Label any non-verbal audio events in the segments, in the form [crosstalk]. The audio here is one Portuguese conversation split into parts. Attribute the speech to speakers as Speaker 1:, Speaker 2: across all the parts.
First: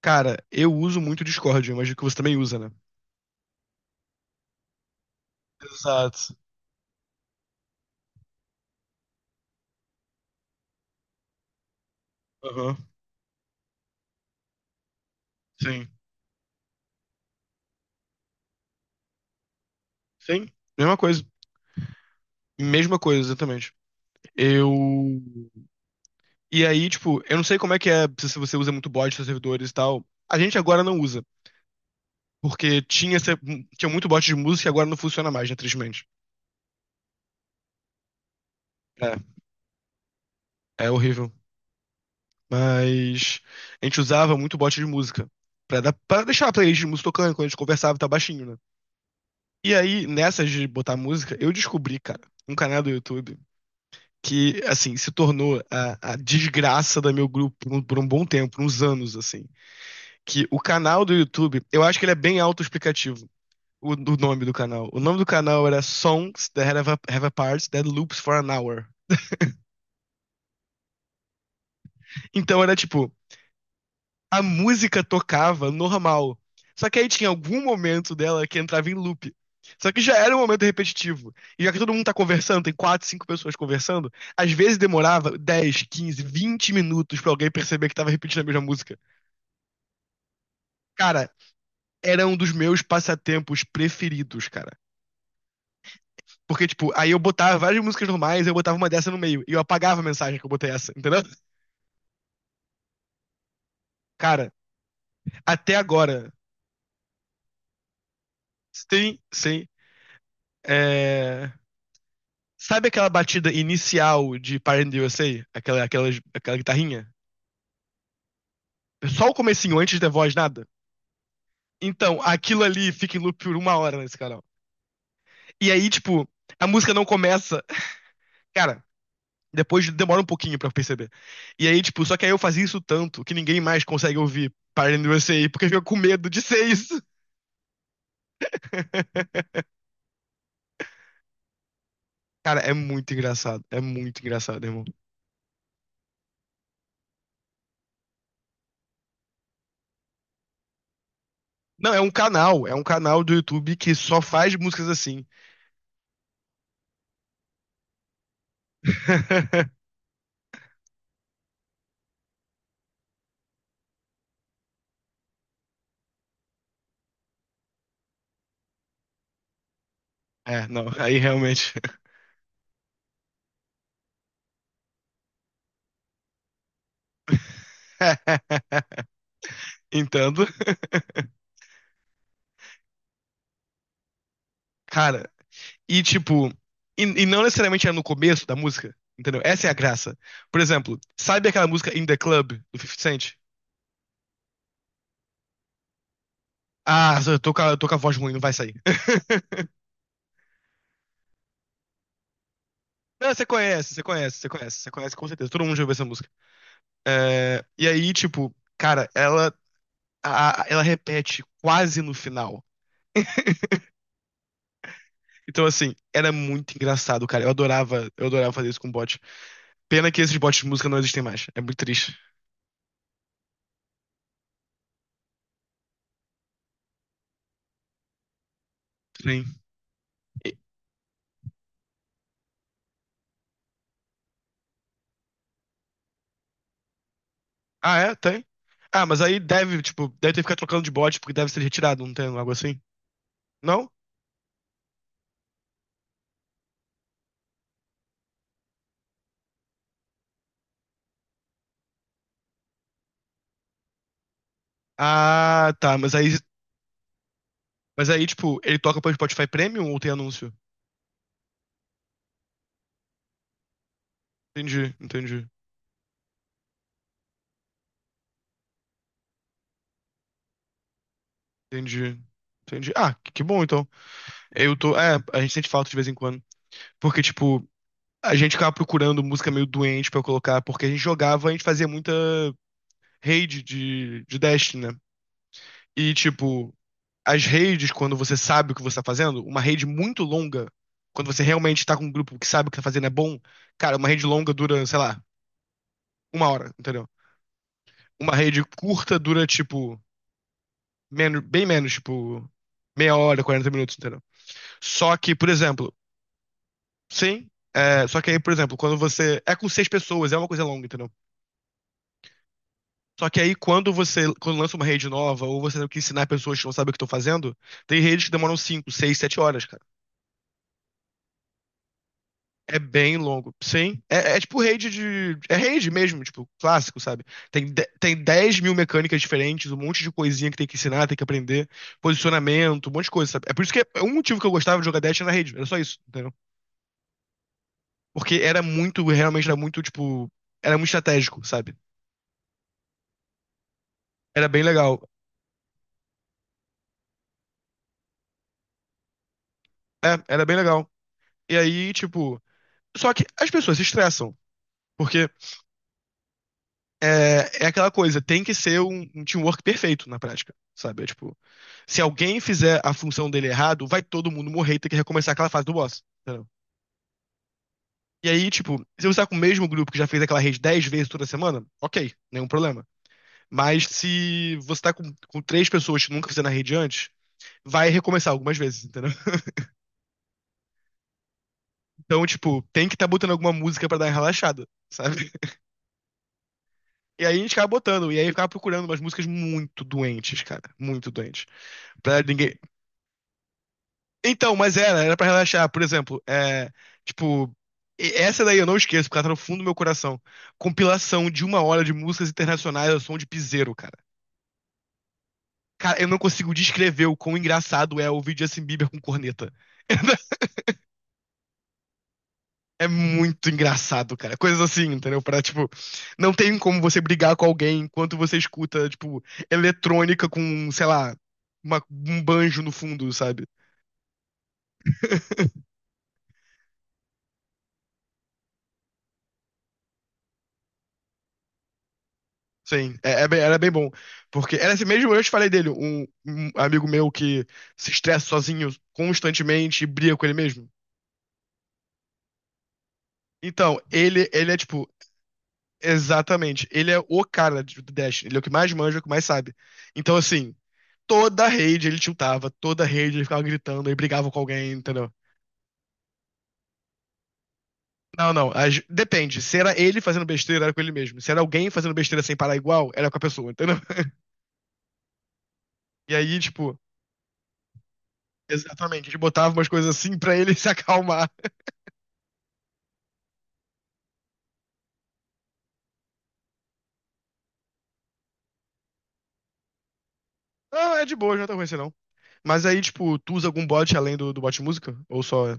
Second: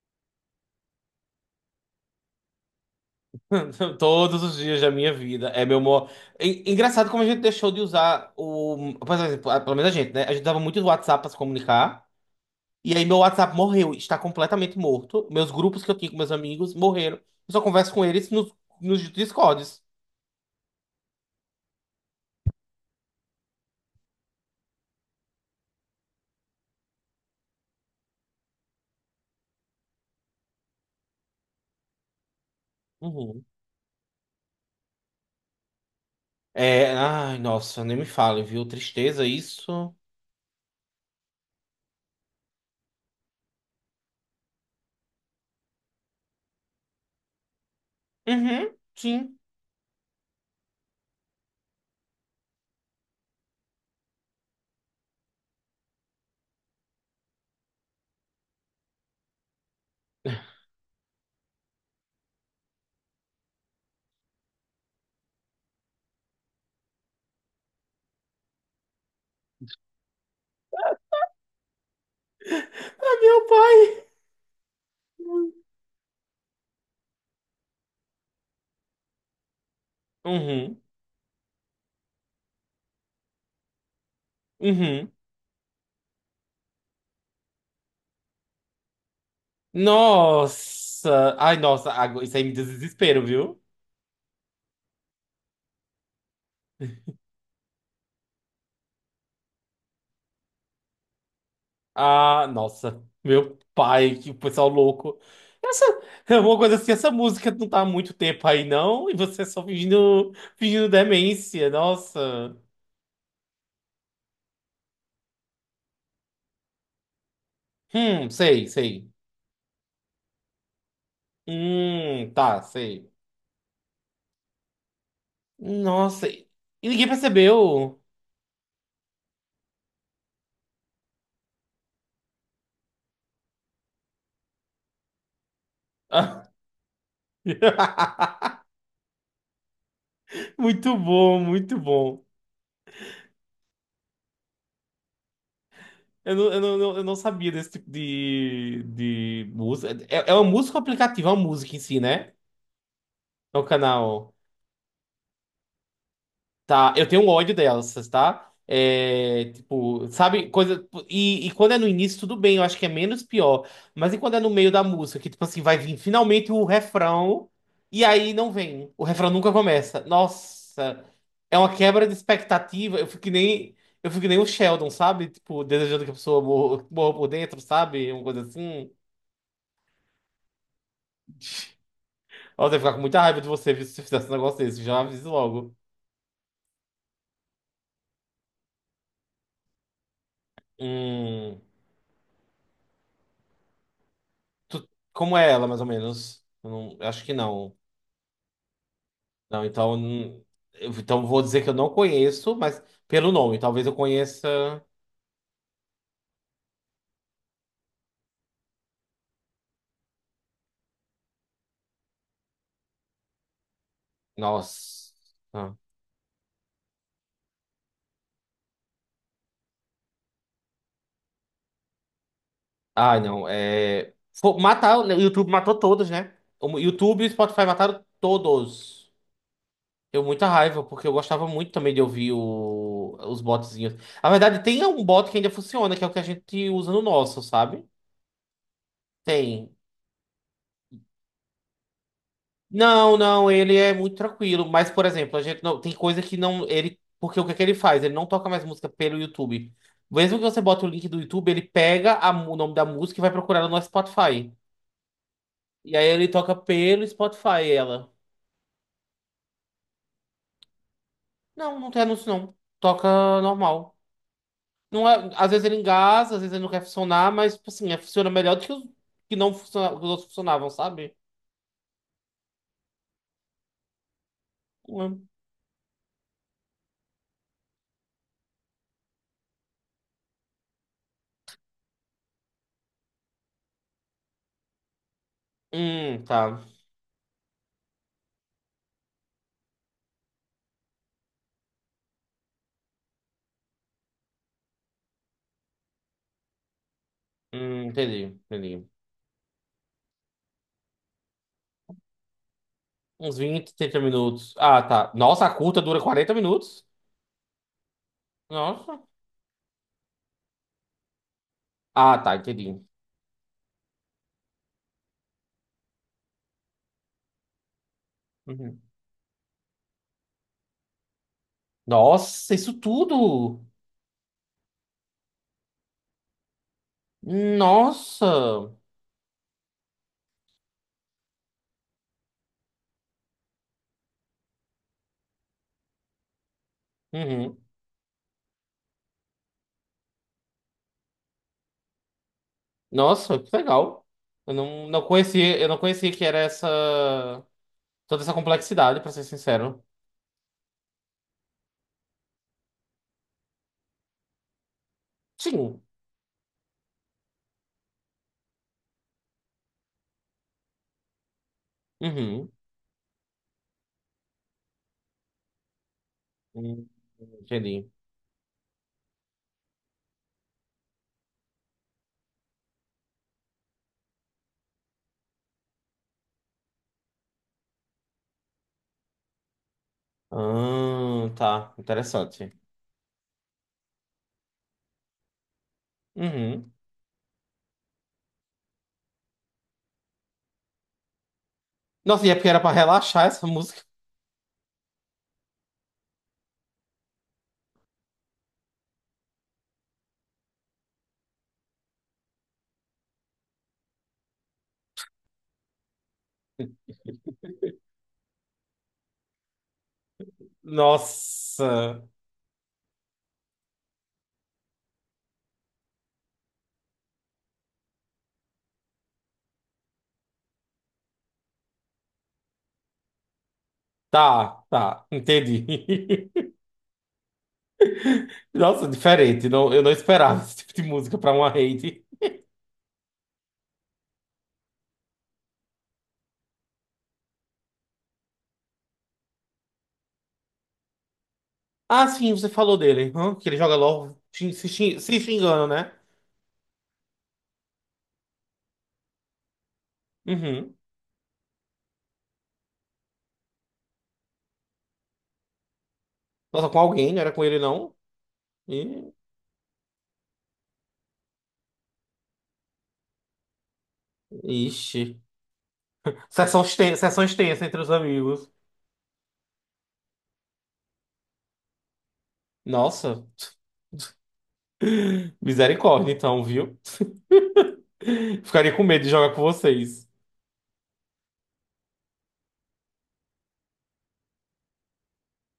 Speaker 1: Cara, eu uso muito o Discord, eu imagino que você também usa, né?
Speaker 2: [laughs] Todos os dias da minha vida. É meu maior.
Speaker 1: Exato.
Speaker 2: Engraçado como a gente deixou de usar o. Por exemplo, pelo menos a gente, né? A gente dava muito o WhatsApp pra se comunicar.
Speaker 1: Aham.
Speaker 2: E aí meu WhatsApp morreu, está completamente morto. Meus grupos
Speaker 1: Sim.
Speaker 2: que eu tinha com meus amigos morreram. Eu só converso com eles nos Discords.
Speaker 1: Sim. Mesma coisa. Mesma coisa, exatamente. Eu. E aí, tipo, eu não sei como é que é, se você usa muito bot nos servidores e tal. A gente agora não usa. Porque tinha,
Speaker 2: Uhum.
Speaker 1: tinha muito bot de música e agora não funciona mais, né, tristemente.
Speaker 2: É. Ai, nossa, nem me fale, viu?
Speaker 1: É,
Speaker 2: Tristeza isso.
Speaker 1: é horrível. Mas a gente usava muito bot de música. Pra, dar, pra deixar a playlist de música tocando quando a gente conversava, tá baixinho, né?
Speaker 2: Uhum, sim.
Speaker 1: E aí, nessas de botar música, eu descobri, cara, um canal do YouTube. Que, assim, se tornou a desgraça do meu grupo por um bom tempo, uns anos, assim. Que o canal do YouTube, eu acho que ele é bem autoexplicativo, o nome do canal. O nome do canal era Songs That Have a, have a Parts That Loops for an Hour. Então era tipo,
Speaker 2: Ai, meu pai.
Speaker 1: a música tocava normal. Só que aí tinha algum momento dela que entrava em loop. Só que já era um momento
Speaker 2: Uhum,
Speaker 1: repetitivo. E já que todo mundo tá conversando, tem 4, 5 pessoas conversando, às vezes
Speaker 2: uhum.
Speaker 1: demorava 10, 15, 20 minutos pra alguém perceber que tava repetindo a mesma música. Cara,
Speaker 2: Nossa. Ai, nossa,
Speaker 1: era um
Speaker 2: isso aí
Speaker 1: dos
Speaker 2: me
Speaker 1: meus
Speaker 2: desespero, viu?
Speaker 1: passatempos preferidos, cara. Porque, tipo, aí eu botava várias músicas normais, eu botava uma dessa no meio. E eu apagava a mensagem que eu botei essa, entendeu?
Speaker 2: Ah, nossa, meu pai, que
Speaker 1: Cara,
Speaker 2: pessoal louco.
Speaker 1: até
Speaker 2: Essa
Speaker 1: agora.
Speaker 2: é uma coisa assim, essa música não tá há muito tempo aí, não, e
Speaker 1: Sim,
Speaker 2: você só
Speaker 1: sim.
Speaker 2: fingindo
Speaker 1: É...
Speaker 2: demência, nossa.
Speaker 1: Sabe aquela batida inicial de Parent the USA? Aquela, aquela, aquela guitarrinha?
Speaker 2: Sei, sei.
Speaker 1: Só o comecinho, antes da voz, nada? Então,
Speaker 2: Tá,
Speaker 1: aquilo ali
Speaker 2: sei.
Speaker 1: fica em loop por 1 hora nesse canal. E aí, tipo,
Speaker 2: Nossa, e
Speaker 1: a
Speaker 2: e
Speaker 1: música não
Speaker 2: ninguém
Speaker 1: começa.
Speaker 2: percebeu.
Speaker 1: Cara, depois demora um pouquinho pra perceber. E aí, tipo, só que aí eu fazia isso tanto que ninguém mais consegue ouvir Party in the USA porque fica com medo de ser isso.
Speaker 2: [laughs]
Speaker 1: [laughs]
Speaker 2: Muito bom, muito bom.
Speaker 1: Cara, é muito engraçado. É muito engraçado, irmão.
Speaker 2: Eu não sabia desse tipo de música. É uma música ou aplicativo? É uma música em
Speaker 1: Não, é
Speaker 2: si,
Speaker 1: um
Speaker 2: né?
Speaker 1: canal. É um canal do
Speaker 2: É o
Speaker 1: YouTube que só
Speaker 2: canal.
Speaker 1: faz músicas assim.
Speaker 2: Tá, eu tenho um ódio dessas, tá? É,
Speaker 1: [laughs]
Speaker 2: tipo, sabe, coisa. E quando é no início, tudo bem, eu acho que é menos pior. Mas e quando é no meio da música, que, tipo assim, vai vir finalmente o refrão, e aí não vem. O refrão nunca começa.
Speaker 1: É, não,
Speaker 2: Nossa,
Speaker 1: aí
Speaker 2: é
Speaker 1: realmente.
Speaker 2: uma quebra de expectativa. Eu fico que nem o Sheldon, sabe? Tipo, desejando que a pessoa morra, morra por dentro, sabe? Uma coisa assim.
Speaker 1: [laughs] Entendo. [laughs]
Speaker 2: Nossa, eu ia ficar com muita raiva de você viu, se você fizesse um negócio desse, já
Speaker 1: Cara,
Speaker 2: aviso logo.
Speaker 1: e tipo, e não necessariamente é no começo da música, entendeu? Essa é a graça. Por exemplo, sabe
Speaker 2: Hum.
Speaker 1: aquela música In the Club do 50 Cent?
Speaker 2: Como é ela, mais ou menos? Eu não, eu
Speaker 1: Ah,
Speaker 2: acho que
Speaker 1: eu tô com a, eu
Speaker 2: não.
Speaker 1: tô com a voz ruim, não vai sair. [laughs]
Speaker 2: Não, então. Então vou dizer que eu não conheço, mas pelo
Speaker 1: Não, você
Speaker 2: nome, talvez
Speaker 1: conhece,
Speaker 2: eu
Speaker 1: você conhece, você conhece,
Speaker 2: conheça.
Speaker 1: você conhece com certeza. Todo mundo já ouviu essa música. É, e aí, tipo, cara, ela, ela repete quase no final.
Speaker 2: Nossa.
Speaker 1: Então, assim, era muito engraçado, cara. Eu adorava fazer isso com bot. Pena que esses bots de música não existem mais. É muito triste.
Speaker 2: Ah, não. É. Matar, o YouTube matou todos, né? O YouTube e o Spotify mataram todos.
Speaker 1: Sim.
Speaker 2: Deu muita
Speaker 1: E-
Speaker 2: raiva, porque eu gostava muito também de ouvir os botzinhos. Na verdade, tem um bot que ainda funciona, que é o que a gente usa no nosso, sabe?
Speaker 1: ah, é? Tem? Ah, mas aí
Speaker 2: Tem.
Speaker 1: deve, tipo, deve ter que ficar trocando de bot porque deve ser retirado, não tem um algo assim?
Speaker 2: Não, não, ele
Speaker 1: Não?
Speaker 2: é muito tranquilo. Mas, por exemplo, a gente não tem coisa que não ele porque o que é que ele faz? Ele não toca mais música pelo YouTube. Mesmo que você bota o link do YouTube, ele pega o nome da música e vai procurar no nosso Spotify.
Speaker 1: Ah,
Speaker 2: E
Speaker 1: tá,
Speaker 2: aí ele toca pelo Spotify
Speaker 1: mas
Speaker 2: ela.
Speaker 1: aí, tipo, ele toca pelo Spotify Premium ou tem anúncio?
Speaker 2: Não, não tem anúncio não. Toca normal.
Speaker 1: Entendi,
Speaker 2: Não é,
Speaker 1: entendi.
Speaker 2: às vezes ele engasa, às vezes ele não quer funcionar, mas tipo assim, funciona melhor do que os que não funciona, que os outros funcionavam, sabe?
Speaker 1: Entendi. Entendi. Ah, que bom então. Eu tô. É,
Speaker 2: Hum,
Speaker 1: a gente sente falta de vez em quando. Porque, tipo, a gente ficava procurando música meio doente pra eu colocar, porque a gente jogava, a gente fazia muita raid de Destiny, né? E,
Speaker 2: Hum, tá.
Speaker 1: tipo, as raids, quando você sabe o que você tá fazendo, uma raid muito longa, quando você realmente tá com um grupo que sabe o que tá fazendo é bom, cara, uma raid longa dura, sei lá, uma hora, entendeu?
Speaker 2: Entendi,
Speaker 1: Uma raid
Speaker 2: entendi.
Speaker 1: curta dura, tipo, menos, bem menos, tipo, meia
Speaker 2: Uns
Speaker 1: hora, 40
Speaker 2: 20
Speaker 1: minutos,
Speaker 2: 30
Speaker 1: entendeu?
Speaker 2: minutos. Ah, tá.
Speaker 1: Só que,
Speaker 2: Nossa,
Speaker 1: por
Speaker 2: a curta
Speaker 1: exemplo.
Speaker 2: dura 40 minutos?
Speaker 1: Sim. É, só que aí, por exemplo, quando
Speaker 2: Nossa.
Speaker 1: você. É com 6 pessoas, é uma coisa longa, entendeu?
Speaker 2: Ah, tá, entendi.
Speaker 1: Só que aí, quando lança uma rede nova, ou você tem que ensinar pessoas que não sabem o que estão fazendo, tem redes que demoram
Speaker 2: Uhum.
Speaker 1: 5, 6, 7 horas, cara.
Speaker 2: Nossa, isso
Speaker 1: É bem longo.
Speaker 2: tudo!
Speaker 1: Sim. É, é tipo rede de. É rede mesmo, tipo, clássico, sabe? Tem, de... tem 10
Speaker 2: Nossa!
Speaker 1: mil mecânicas diferentes, um monte de coisinha que tem que ensinar, tem que aprender, posicionamento, um monte de coisa, sabe? É por isso que é um motivo que eu gostava de jogar Dash na rede. Era só isso, entendeu?
Speaker 2: Uhum.
Speaker 1: Porque era muito, realmente era muito, tipo. Era muito estratégico, sabe?
Speaker 2: Nossa, que legal.
Speaker 1: Era
Speaker 2: Eu
Speaker 1: bem
Speaker 2: não,
Speaker 1: legal.
Speaker 2: não conhecia, eu não conhecia que era essa toda essa complexidade, pra ser sincero.
Speaker 1: É, era bem legal. E aí, tipo. Só que as pessoas se estressam. Porque
Speaker 2: Sim.
Speaker 1: é, é aquela coisa, tem que ser um, um teamwork perfeito na prática, sabe? É, tipo, se alguém
Speaker 2: Uhum.
Speaker 1: fizer a função dele errado, vai todo mundo morrer e ter que recomeçar aquela fase do boss. Entendeu?
Speaker 2: Hum, entendi.
Speaker 1: E aí, tipo, se você tá com o mesmo grupo que já fez aquela rede 10 vezes toda semana, ok, nenhum problema. Mas se você tá com 3 pessoas que nunca fizeram a rede antes, vai recomeçar algumas vezes, entendeu?
Speaker 2: Ah, tá.
Speaker 1: Então,
Speaker 2: Interessante.
Speaker 1: tipo, tem que tá botando alguma música pra dar uma relaxada, sabe?
Speaker 2: Uhum.
Speaker 1: E aí a gente ficava botando, e aí ficava procurando umas músicas muito doentes, cara. Muito doentes. Pra
Speaker 2: Nossa, e é porque
Speaker 1: ninguém.
Speaker 2: era pra relaxar essa música.
Speaker 1: Então, mas era, era pra relaxar. Por exemplo, é. Tipo. Essa daí eu não esqueço, porque ela tá no fundo do meu coração. Compilação de 1 hora de músicas internacionais ao som de piseiro, cara. Cara, eu não consigo descrever o quão engraçado é ouvir Justin Bieber com corneta. [laughs]
Speaker 2: Nossa.
Speaker 1: É muito engraçado, cara. Coisas assim, entendeu? Pra, tipo, não tem como você brigar com alguém enquanto você escuta, tipo, eletrônica com, sei lá, um banjo no fundo, sabe?
Speaker 2: Tá, tá.
Speaker 1: [laughs]
Speaker 2: Entendi. [laughs] Nossa, diferente. Não, eu não esperava [laughs] esse tipo de música pra uma raid.
Speaker 1: Sim, é, era bem bom. Porque era esse mesmo, eu te falei dele, um amigo meu que se estressa sozinho constantemente e briga com ele mesmo.
Speaker 2: Ah, sim, você falou dele. Hã? Que ele joga
Speaker 1: Então,
Speaker 2: LOL
Speaker 1: ele
Speaker 2: xing-
Speaker 1: é
Speaker 2: se,
Speaker 1: tipo,
Speaker 2: xing- se xingando, né?
Speaker 1: exatamente, ele é o do Dash, ele é o que mais manja, o que mais sabe. Então, assim,
Speaker 2: Uhum.
Speaker 1: toda a rede ele tiltava, toda a rede ele ficava gritando e brigava com alguém, entendeu?
Speaker 2: Nossa, com alguém, não era com ele, não?
Speaker 1: Não, não.
Speaker 2: Ih,
Speaker 1: Depende. Se era ele fazendo besteira, era com ele mesmo. Se era alguém fazendo besteira sem parar igual, era com a pessoa, entendeu? [laughs]
Speaker 2: Ixi.
Speaker 1: E aí, tipo,
Speaker 2: Sessão extensa entre os amigos.
Speaker 1: exatamente, a gente botava umas coisas assim pra ele [laughs] se acalmar.
Speaker 2: Nossa. [laughs] Misericórdia, então, viu? Ficaria com medo de jogar com vocês.
Speaker 1: Ah, é de boa, não tá ruim assim, não. Mas aí, tipo, tu usa algum bot além do, do bot música? Ou só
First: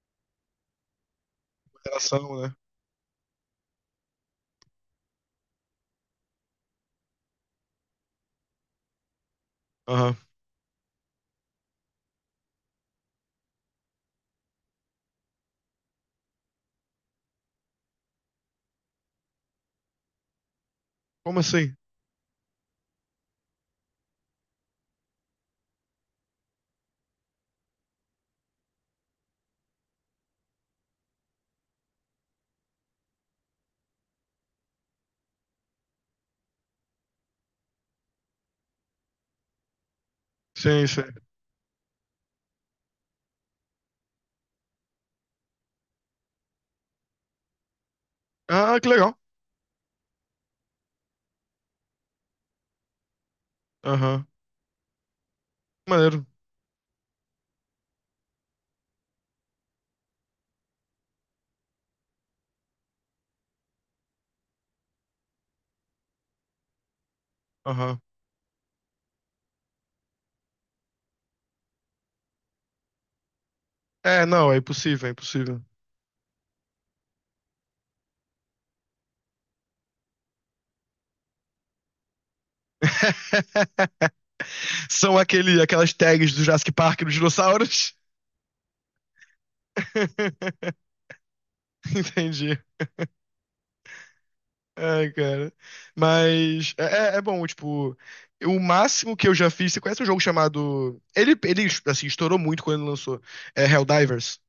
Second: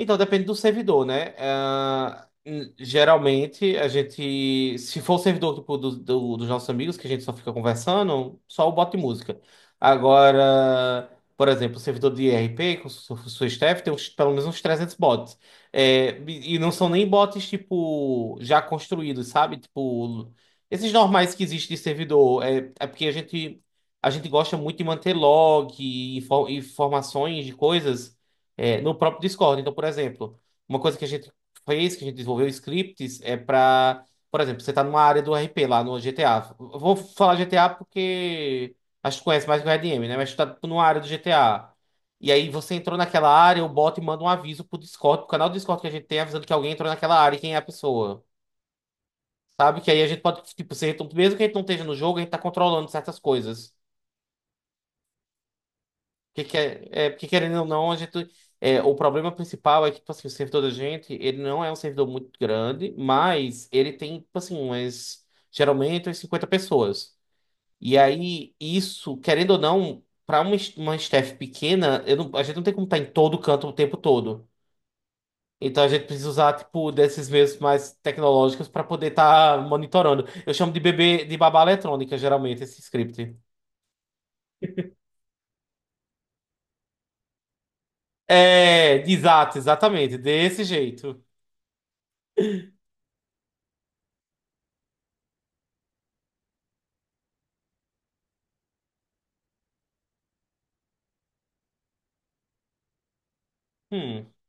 Speaker 2: Então, depende do servidor, né? Ah,
Speaker 1: interação, né?
Speaker 2: geralmente, a gente, se for o servidor tipo, dos nossos amigos, que a gente só fica conversando, só o bot de música.
Speaker 1: Aham.
Speaker 2: Agora, por exemplo, o servidor de IRP, com sua staff, tem pelo menos uns 300 bots. É, e não são nem bots, tipo, já construídos, sabe? Tipo, esses normais
Speaker 1: Como
Speaker 2: que
Speaker 1: assim?
Speaker 2: existem de servidor. É porque a gente gosta muito de manter log, informações de coisas é, no próprio Discord. Então, por exemplo, uma coisa que a gente fez, que a gente desenvolveu scripts, é para, por exemplo, você está numa área do RP lá no GTA. Eu vou falar GTA porque acho que conhece mais que o RDM, né? Mas está numa
Speaker 1: Sim,
Speaker 2: área
Speaker 1: sim.
Speaker 2: do GTA. E aí você entrou naquela área, o bot manda um aviso pro Discord, pro canal do Discord que a gente tem, avisando que alguém entrou naquela área e quem é a pessoa.
Speaker 1: Ah, que legal.
Speaker 2: Sabe? Que aí a gente pode, tipo, ser, mesmo que a gente não esteja no jogo, a gente tá controlando certas coisas.
Speaker 1: Aham. Maneiro.
Speaker 2: Porque, porque querendo ou não, a gente. É, o problema principal é que, tipo assim, o servidor da gente, ele não é um servidor muito grande, mas ele tem, tipo assim, umas, geralmente umas 50 pessoas. E
Speaker 1: Aham.
Speaker 2: aí, isso, querendo ou não, para uma staff pequena, eu não- a gente não tem como estar em todo canto o tempo
Speaker 1: É,
Speaker 2: todo.
Speaker 1: não, é impossível, é impossível.
Speaker 2: Então a gente precisa usar, tipo, desses meios mais tecnológicos para poder estar monitorando. Eu chamo de babá eletrônica, geralmente, esse script.
Speaker 1: [laughs] São aquele, aquelas tags do Jurassic Park dos dinossauros.
Speaker 2: É, exato, exatamente, desse
Speaker 1: [laughs]
Speaker 2: jeito.
Speaker 1: Entendi. Ai, cara. Mas é, é bom, tipo, o máximo que eu já fiz. Você conhece um jogo chamado. Ele assim, estourou muito quando ele lançou. É
Speaker 2: Hum.
Speaker 1: Helldivers.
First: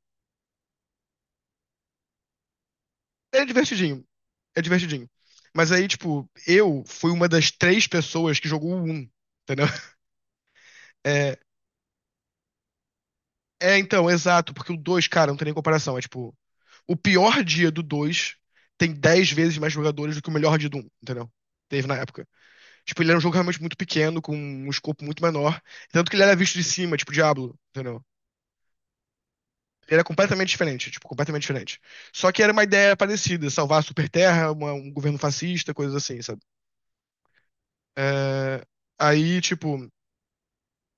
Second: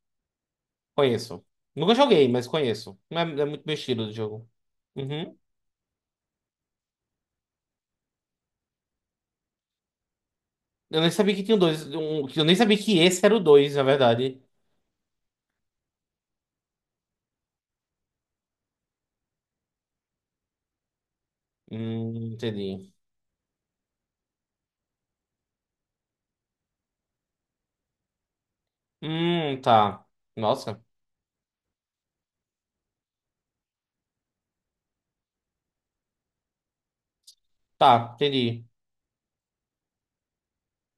Speaker 2: Conheço. Nunca joguei, mas conheço. Não, É,
Speaker 1: É
Speaker 2: é muito meu
Speaker 1: divertidinho.
Speaker 2: estilo de jogo.
Speaker 1: É divertidinho.
Speaker 2: Uhum.
Speaker 1: Mas aí, tipo, eu fui uma das 3 pessoas que jogou o 1. Entendeu? [laughs]
Speaker 2: Eu nem sabia
Speaker 1: É,
Speaker 2: que tinha um dois. Um, eu nem sabia que esse era o dois,
Speaker 1: É,
Speaker 2: na
Speaker 1: então,
Speaker 2: verdade.
Speaker 1: exato, porque o 2, cara, não tem nem comparação. É tipo, o pior dia do 2 tem 10 vezes mais jogadores do que o melhor dia do um, entendeu? Teve na época.
Speaker 2: Entendi.
Speaker 1: Tipo, ele era um jogo realmente muito pequeno, com um escopo muito menor. Tanto que ele era visto de cima, tipo Diablo, entendeu? Ele era
Speaker 2: Tá.
Speaker 1: completamente
Speaker 2: Nossa.
Speaker 1: diferente, tipo, completamente diferente. Só que era uma ideia parecida, salvar a Superterra, um governo fascista, coisas assim, sabe?
Speaker 2: Tá,
Speaker 1: É,
Speaker 2: entendi.
Speaker 1: aí, tipo.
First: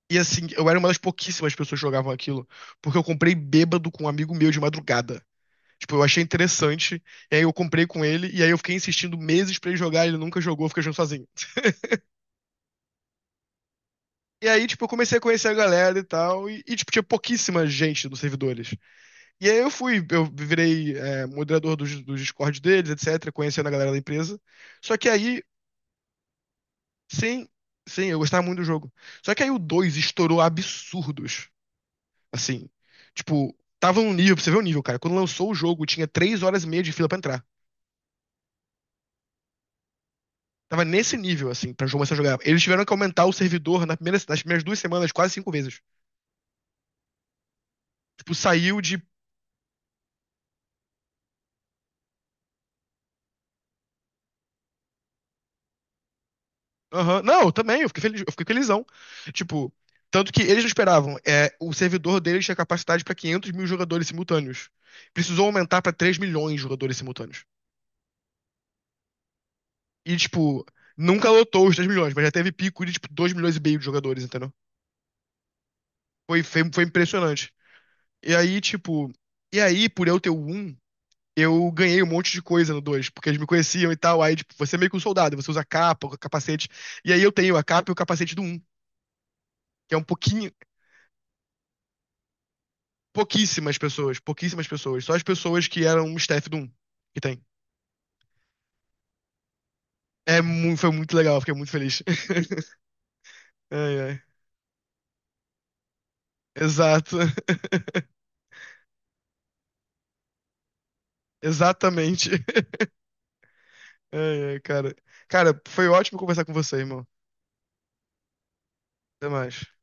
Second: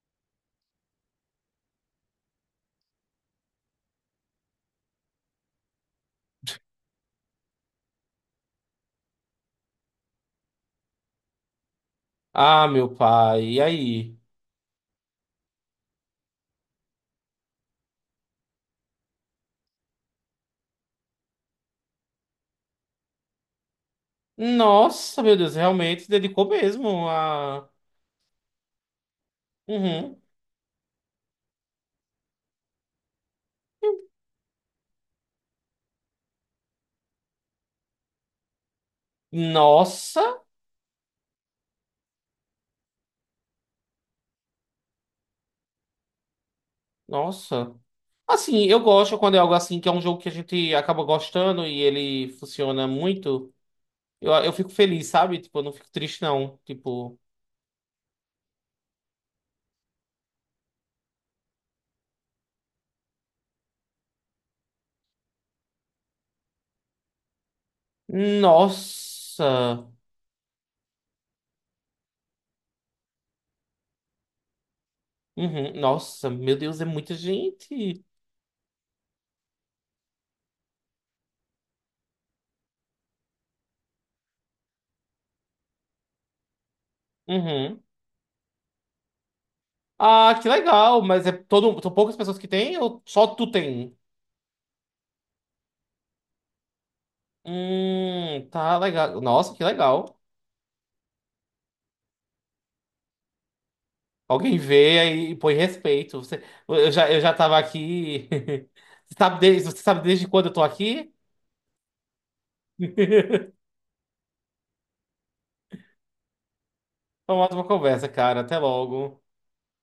Speaker 1: E assim, eu era uma das pouquíssimas pessoas que jogavam aquilo, porque eu comprei bêbado com um amigo meu de madrugada. Tipo, eu achei interessante, e aí eu comprei com ele, e aí eu fiquei insistindo meses pra ele jogar, ele nunca jogou, eu jogando sozinho.
Speaker 2: Ah, meu pai. E aí?
Speaker 1: E aí, tipo, eu comecei a conhecer a galera e tal, tipo, tinha pouquíssima gente nos servidores. E aí eu fui, eu virei é, moderador dos, dos Discord deles, etc, conhecendo a galera da empresa. Só que
Speaker 2: Nossa, meu
Speaker 1: aí,
Speaker 2: Deus, realmente se dedicou mesmo
Speaker 1: sim,
Speaker 2: a.
Speaker 1: sim, eu gostava muito do jogo. Só que aí o dois
Speaker 2: Uhum.
Speaker 1: estourou absurdos, assim. Tipo, tava num nível, pra você ver o nível, cara. Quando lançou o jogo, tinha 3 horas e meia de fila pra entrar.
Speaker 2: Nossa,
Speaker 1: Tava nesse nível, assim, pra começar a jogar. Eles tiveram que aumentar o servidor na primeira, nas primeiras 2 semanas, quase 5 vezes.
Speaker 2: nossa.
Speaker 1: Tipo,
Speaker 2: Assim, eu
Speaker 1: saiu de.
Speaker 2: gosto quando é algo assim, que é um jogo que a gente acaba gostando e ele funciona muito. Eu fico feliz, sabe? Tipo, eu não fico triste, não. Tipo,
Speaker 1: Aham. Não, eu também, eu fiquei feliz, eu fiquei felizão. Tipo, tanto que eles não esperavam. É, o servidor deles tinha capacidade pra 500 mil jogadores simultâneos. Precisou aumentar pra 3 milhões de jogadores simultâneos.
Speaker 2: nossa.
Speaker 1: E, tipo, nunca lotou os 3 milhões, mas já teve pico de, tipo, 2 milhões e meio de jogadores, entendeu?
Speaker 2: Uhum, nossa,
Speaker 1: Foi,
Speaker 2: meu
Speaker 1: foi,
Speaker 2: Deus,
Speaker 1: foi
Speaker 2: é muita
Speaker 1: impressionante.
Speaker 2: gente.
Speaker 1: E aí, tipo. E aí, por eu ter o 1, eu ganhei um monte de coisa no 2 porque eles me conheciam e tal. Aí, tipo, você é meio que um soldado, você usa a capa, o capacete. E aí eu tenho a
Speaker 2: Uhum.
Speaker 1: capa e o capacete do um que é um
Speaker 2: Ah, que
Speaker 1: pouquinho.
Speaker 2: legal, mas é todo, são poucas pessoas que tem ou só tu
Speaker 1: Pouquíssimas
Speaker 2: tem?
Speaker 1: pessoas, pouquíssimas pessoas. Só as pessoas que eram um staff do um que tem.
Speaker 2: Um? Tá legal. Nossa, que legal.
Speaker 1: É, foi muito legal, fiquei muito feliz. [laughs] Ai, ai.
Speaker 2: Alguém vê aí e põe respeito. Você, eu já,
Speaker 1: Exato,
Speaker 2: eu já tava
Speaker 1: [laughs]
Speaker 2: aqui. [laughs] Você sabe desde quando eu tô aqui?
Speaker 1: exatamente.
Speaker 2: [laughs]
Speaker 1: Ai, ai, cara. Cara, foi ótimo conversar com você, irmão.
Speaker 2: Foi uma ótima conversa, cara. Até logo.
Speaker 1: Até mais.